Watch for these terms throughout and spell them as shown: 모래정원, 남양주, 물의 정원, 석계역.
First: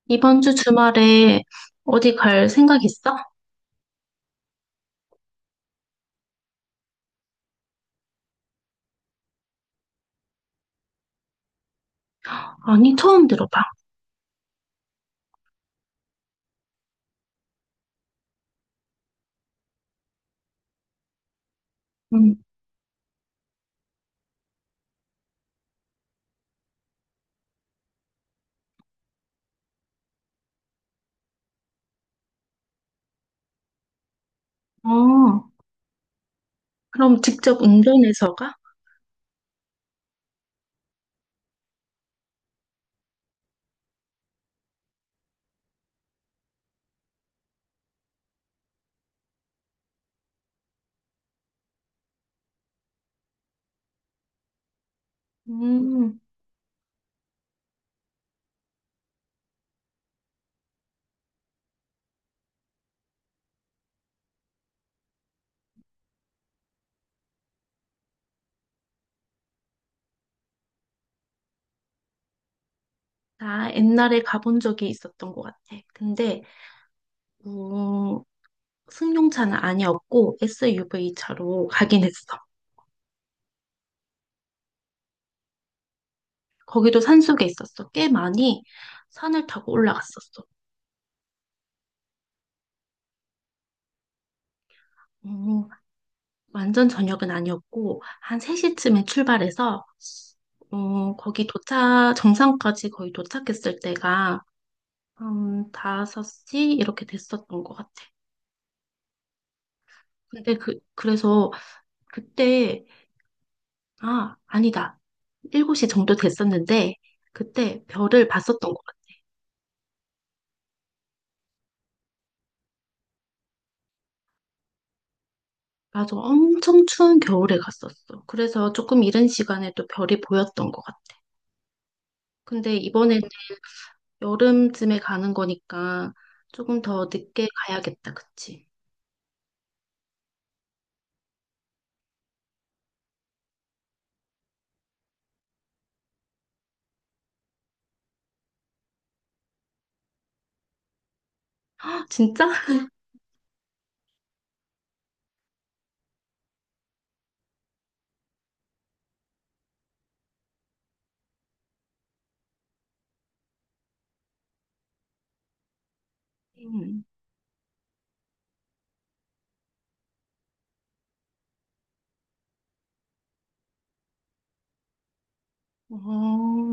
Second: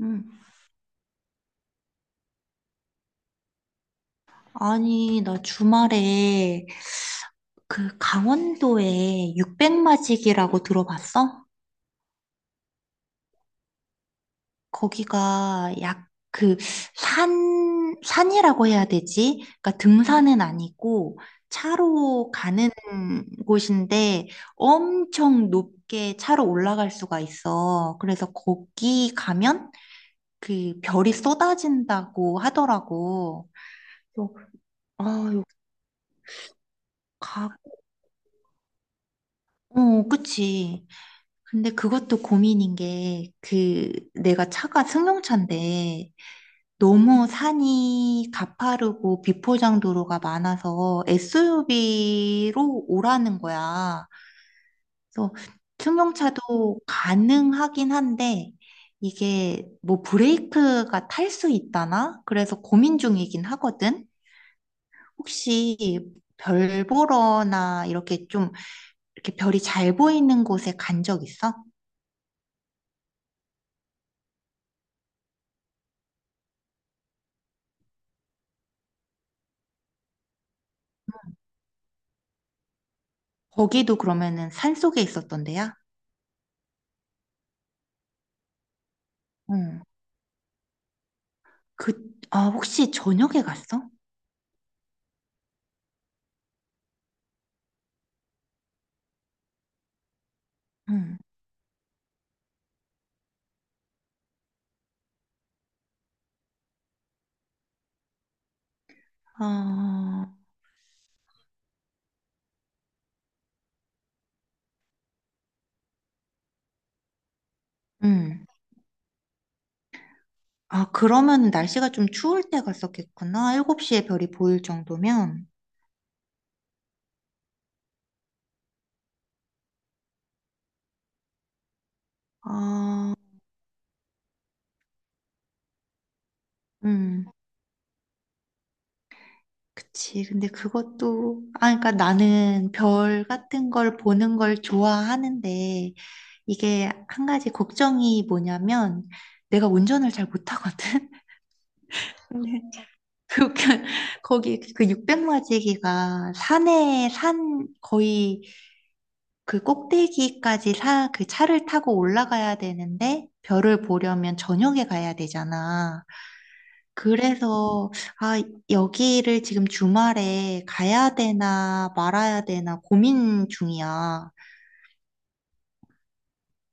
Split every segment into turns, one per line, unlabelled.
음,
이번 주 주말에 어디 갈 생각 있어?
아니, 나 주말에 그 강원도에 육백마지기라고 들어봤어?
아니, 처음 들어봐.
거기가 약 그 산이라고 해야 되지? 그러니까 등산은 아니고 차로
음.
가는 곳인데 엄청 높게 차로 올라갈 수가 있어. 그래서 거기 가면 그 별이 쏟아진다고 하더라고. 그래서 아,
어,
여기
그럼
가,
직접 운전해서 가?
어, 그치. 근데 그것도 고민인 게, 그, 내가 차가 승용차인데, 너무 산이 가파르고 비포장 도로가 많아서 SUV로 오라는 거야. 그래서
음,
승용차도 가능하긴 한데, 이게 뭐 브레이크가 탈 수 있다나? 그래서 고민 중이긴 하거든? 혹시 별 보러나 이렇게 좀, 이렇게 별이 잘 보이는 곳에 간 적 있어?
나 옛날에 가본 적이 있었던 것 같아. 근데, 음, 승용차는 아니었고, SUV 차로 가긴 했어.
거기도 그러면은 산속에 있었던데야?
거기도 산속에 있었어. 꽤 많이 산을 타고
응.
올라갔었어.
그, 혹시 저녁에 갔어?
음, 완전 저녁은 아니었고, 한 3시쯤에 출발해서,
응.
거기 도착, 정상까지 거의 도착했을 때가 한 5시 이렇게 됐었던 것 같아.
아,
근데 그래서 그때, 아, 아니다. 7시 정도 됐었는데, 그때 별을
응.
봤었던 것 같아.
아, 그러면 날씨가 좀 추울 때 갔었겠구나. 7시에 별이 보일 정도면.
맞아. 엄청 추운 겨울에 갔었어. 그래서 조금 이른 시간에 또 별이 보였던 것 같아. 근데
아,
이번엔 여름쯤에 가는 거니까 조금 더
응.
늦게 가야겠다. 그치?
그치. 그러니까 나는 별 같은 걸 보는 걸 좋아하는데, 이게 한 가지 걱정이 뭐냐면, 내가 운전을 잘 못하거든?
아, 진짜?
근데 그, 그, 거기 그 육백마지기가 산 거의 그 꼭대기까지 사, 그 차를 타고 올라가야 되는데 별을 보려면 저녁에 가야 되잖아.
음.
그래서, 아, 여기를 지금 주말에 가야 되나 말아야 되나 고민 중이야.
어,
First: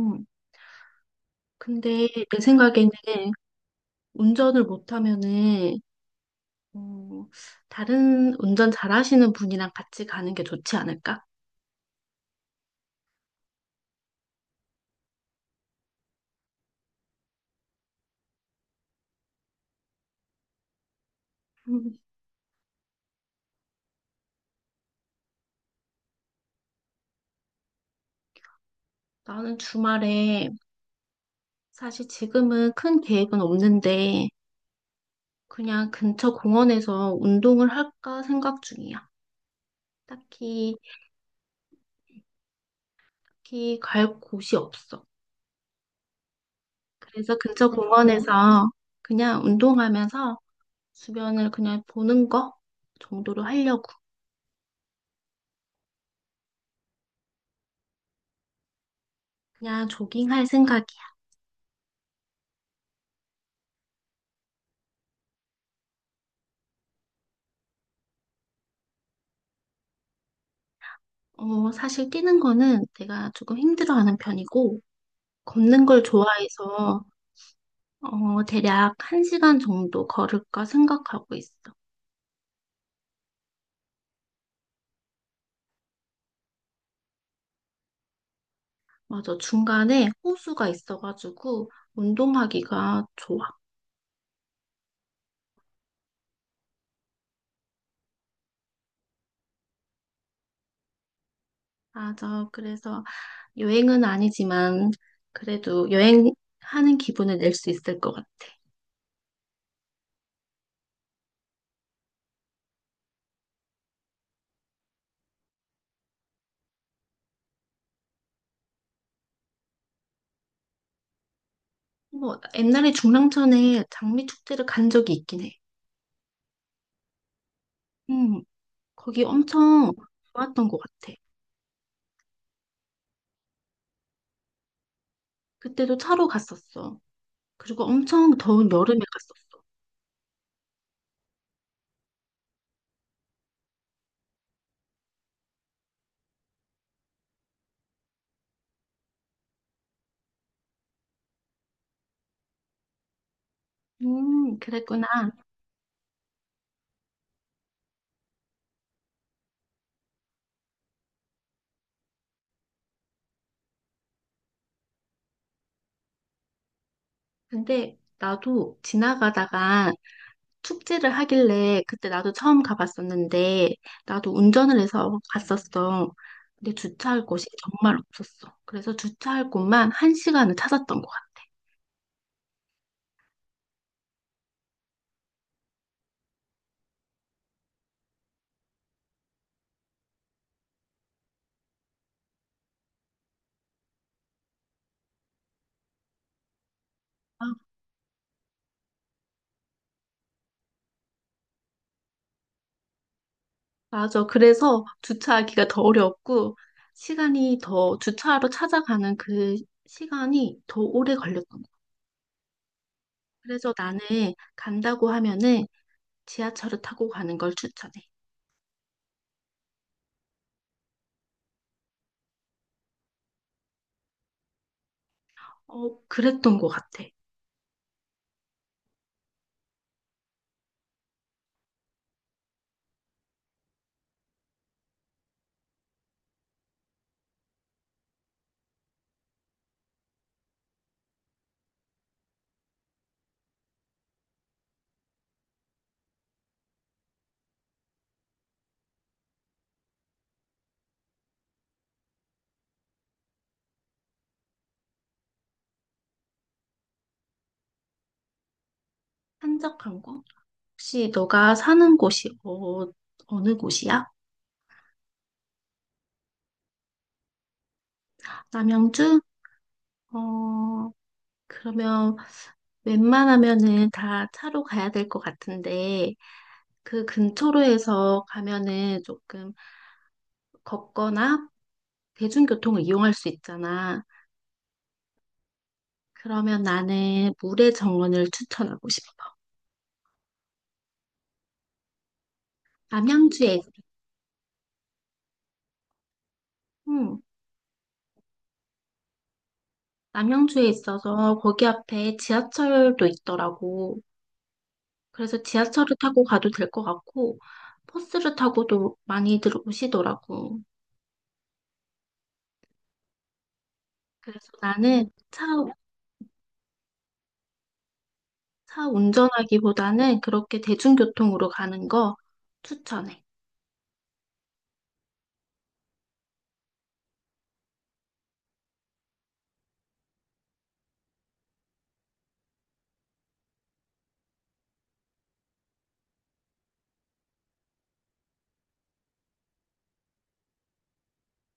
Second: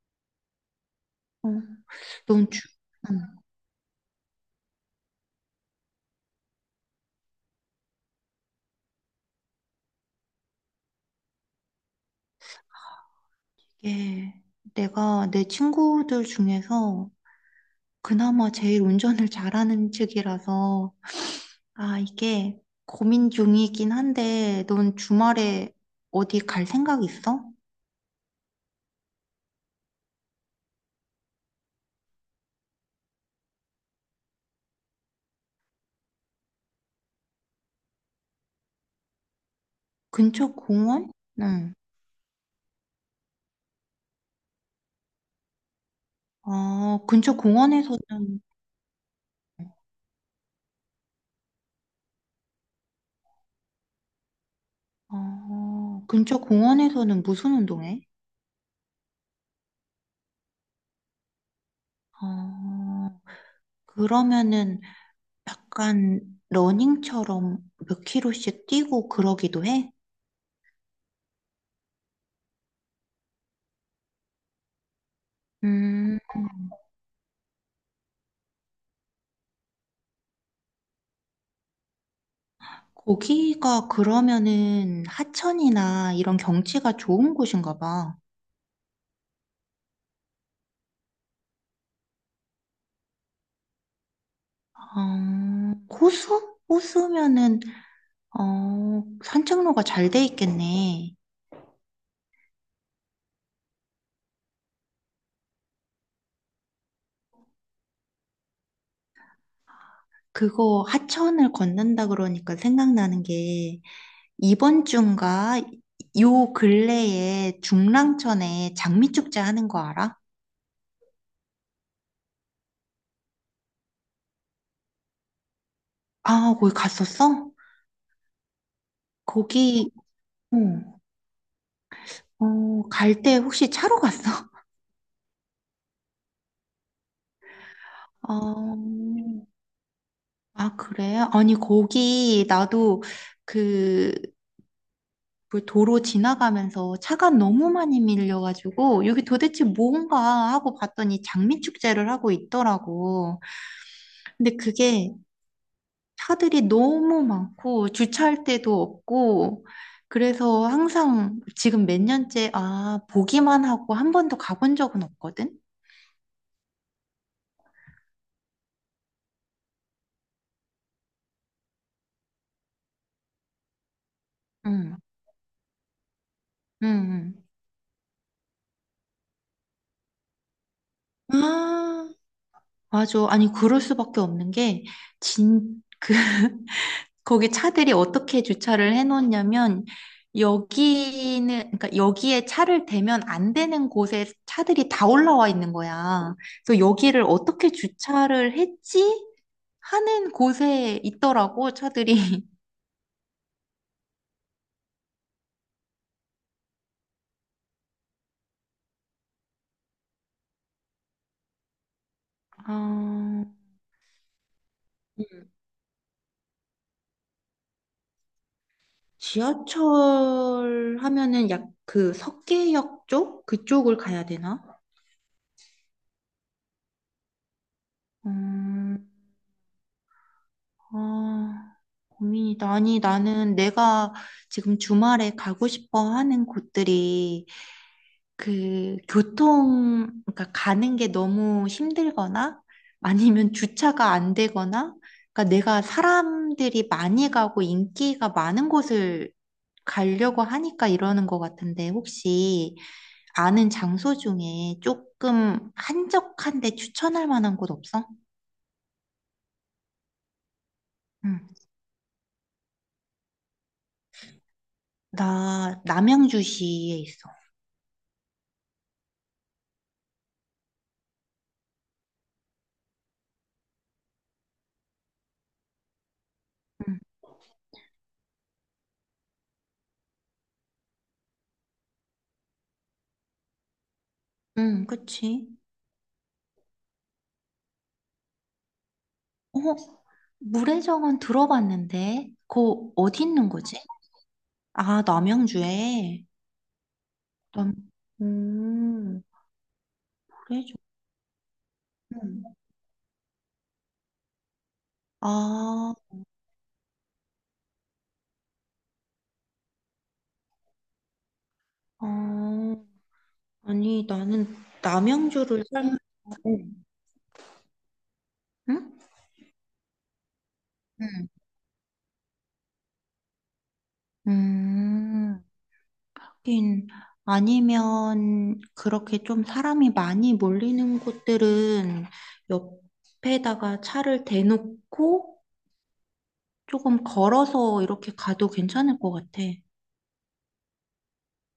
어,
근데 내
넌
생각에는
음,
운전을 못하면은 어, 다른 운전 잘하시는 분이랑 같이 가는 게 좋지 않을까?
이게 내가 내 친구들 중에서 그나마 제일 운전을 잘하는 측이라서
음,
이게 고민 중이긴 한데, 넌 주말에 어디 갈 생각 있어?
나는 주말에 사실 지금은 큰 계획은 없는데 그냥 근처 공원에서 운동을 할까 생각 중이야.
근처
딱히,
공원? 응.
딱히 갈 곳이 없어.
어, 근처
그래서 근처
공원에서는,
공원에서 그냥 운동하면서 주변을 그냥 보는 거 정도로 하려고.
어, 근처 공원에서는 무슨 운동해?
그냥 조깅할 생각이야.
어, 그러면은 약간 러닝처럼 몇 킬로씩 뛰고 그러기도 해?
어, 사실 뛰는 거는 내가 조금 힘들어하는 편이고 걷는 걸
음,
좋아해서 대략 한 시간 정도 걸을까 생각하고 있어.
거기가 그러면은 하천이나 이런 경치가 좋은 곳인가 봐.
맞아. 중간에 호수가 있어가지고 운동하기가 좋아.
어, 호수? 호수면은 어, 산책로가 잘 돼 있겠네.
맞아. 그래서 여행은 아니지만 그래도 여행하는 기분을 낼 수 있을 것 같아.
그거 하천을 걷는다 그러니까 생각나는 게 이번 주인가 요 근래에 중랑천에 장미축제 하는 거 알아?
뭐 옛날에 중랑천에 장미 축제를 간 적이 있긴 해.
아, 거기 갔었어?
음, 거기
거기
엄청
어,
좋았던 것 같아.
어, 갈 때 혹시 차로 갔어?
그때도 차로 갔었어. 그리고 엄청 더운
어,
여름에 갔었어.
아, 그래? 아니 거기 나도 그 뭘 도로 지나가면서 차가 너무 많이 밀려가지고 여기 도대체 뭔가 하고 봤더니 장미축제를 하고 있더라고. 근데
그랬구나.
그게 차들이 너무 많고 주차할 데도 없고 그래서 항상 지금 몇 년째 아 보기만 하고 한 번도 가본 적은 없거든.
근데 나도 지나가다가 축제를 하길래 그때 나도 처음 가봤었는데 나도 운전을
응,
해서 갔었어. 근데 주차할
응,
곳이 정말 없었어. 그래서 주차할 곳만 한 시간을 찾았던 것 같아.
응. 아, 맞아. 아니 그럴 수밖에 없는 게진그 거기 차들이 어떻게 주차를 해놓냐면 여기는 그러니까 여기에 차를 대면 안 되는 곳에 차들이 다 올라와 있는 거야. 그래서 여기를
아,
어떻게 주차를 했지? 하는 곳에 있더라고 차들이.
맞아. 그래서 주차하기가 더 어려웠고 시간이 더 주차하러 찾아가는 그 시간이 더 오래 걸렸던 것 같아.
아,
그래서 나는 간다고
음.
하면은 지하철을 타고 가는 걸 추천해.
지하철 하면은 약 그 석계역 쪽 그쪽을 가야 되나?
어, 그랬던 것 같아.
음, 아, 고민이다. 아니, 나는 내가 지금 주말에 가고 싶어 하는 곳들이 그 교통, 그러니까 가는 게 너무 힘들거나 아니면 주차가 안 되거나 그러니까 내가 사람들이 많이 가고 인기가 많은 곳을 가려고 하니까 이러는 것 같은데 혹시 아는 장소 중에 조금 한적한데 추천할 만한 곳 없어?
한적한 곳? 혹시
응.
너가 사는 곳이 어느 곳이야?
나 남양주시에 있어.
남양주? 어, 그러면 웬만하면은 다 차로 가야 될 것 같은데
응.
그 근처로 해서 가면은 조금 걷거나 대중교통을 이용할 수 있잖아.
응, 그치.
그러면 나는 물의 정원을 추천하고 싶어.
어, 물의 정원 들어봤는데, 그거 어디 있는
남양주에,
거지? 아, 남양주에.
음,
남, 음,
남양주에
물의
있어서 거기 앞에
정원.
지하철도 있더라고. 그래서
아,
지하철을 타고 가도 될 것 같고, 버스를 타고도 많이들 오시더라고.
어, 아니, 나는
그래서 나는
남양주를 살면, 응? 응,
차 운전하기보다는 그렇게
응.
대중교통으로 가는 거 추천해.
음, 하긴, 아니면, 그렇게 좀 사람이 많이 몰리는 곳들은 옆에다가 차를 대놓고, 조금 걸어서 이렇게 가도 괜찮을 것 같아.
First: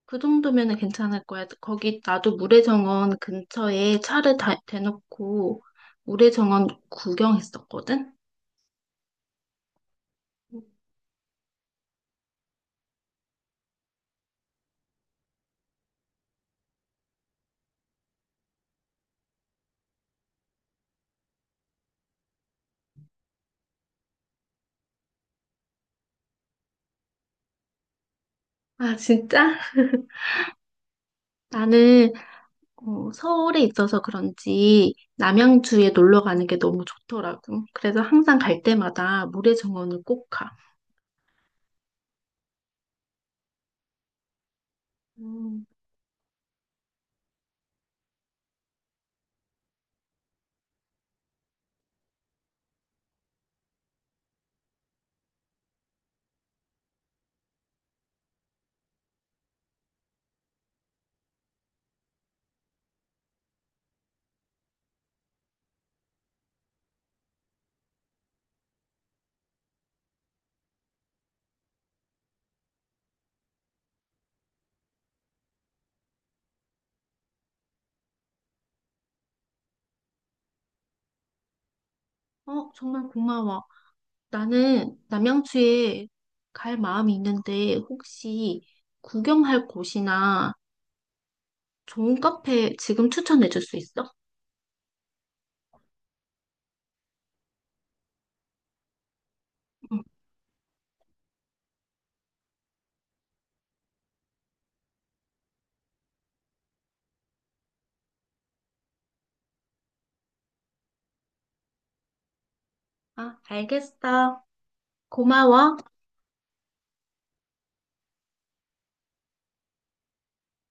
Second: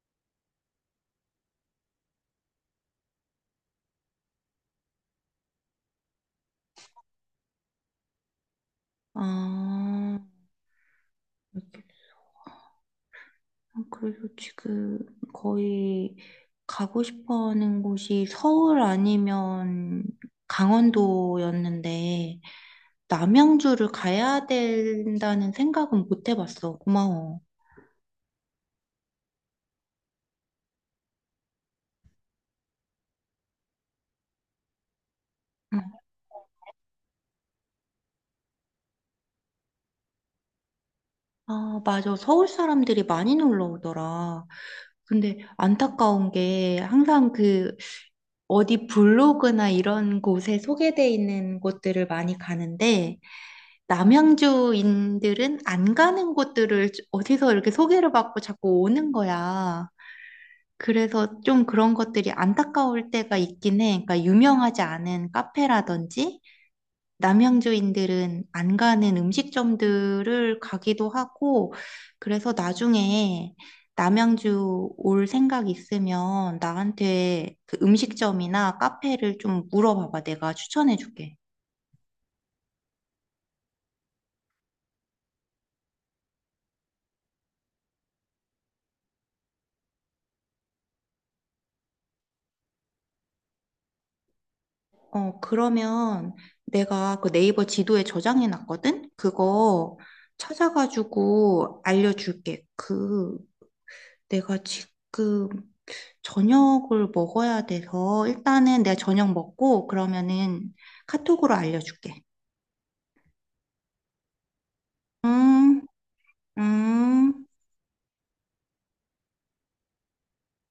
그 정도면 은 괜찮을 거야. 거기 나도 모래정원 근처에 차를 대놓고 모래정원 구경했었거든?
아, 이렇게. 그래서 지금 거의 가고 싶어 하는 곳이 서울 아니면 강원도였는데, 남양주를 가야 된다는 생각은 못 해봤어. 고마워.
아, 진짜? 나는 어, 서울에 있어서 그런지
응.
남양주에 놀러 가는 게 너무 좋더라고. 그래서 항상 갈 때마다 물의 정원을 꼭 가.
아, 맞아. 서울 사람들이 많이 놀러 오더라. 근데
음,
안타까운 게 항상 그 어디 블로그나 이런 곳에 소개돼 있는 곳들을 많이 가는데, 남양주인들은 안 가는 곳들을 어디서 이렇게 소개를 받고 자꾸 오는 거야. 그래서 좀 그런 것들이 안타까울 때가 있긴 해. 그러니까 유명하지 않은 카페라든지 남양주인들은 안 가는 음식점들을 가기도 하고 그래서 나중에 남양주 올 생각 있으면 나한테 그 음식점이나 카페를 좀 물어봐봐. 내가 추천해줄게.
어, 정말 고마워. 나는 남양주에 갈 마음이 있는데 혹시 구경할 곳이나 좋은 카페 지금 추천해 줄 수 있어?
어, 그러면 내가 그 네이버 지도에 저장해 놨거든? 그거
응.
찾아가지고 알려줄게. 그, 내가 지금 저녁을 먹어야 돼서 일단은 내가 저녁 먹고 그러면은 카톡으로 알려줄게.
아, 알겠어. 고마워.
음, 음.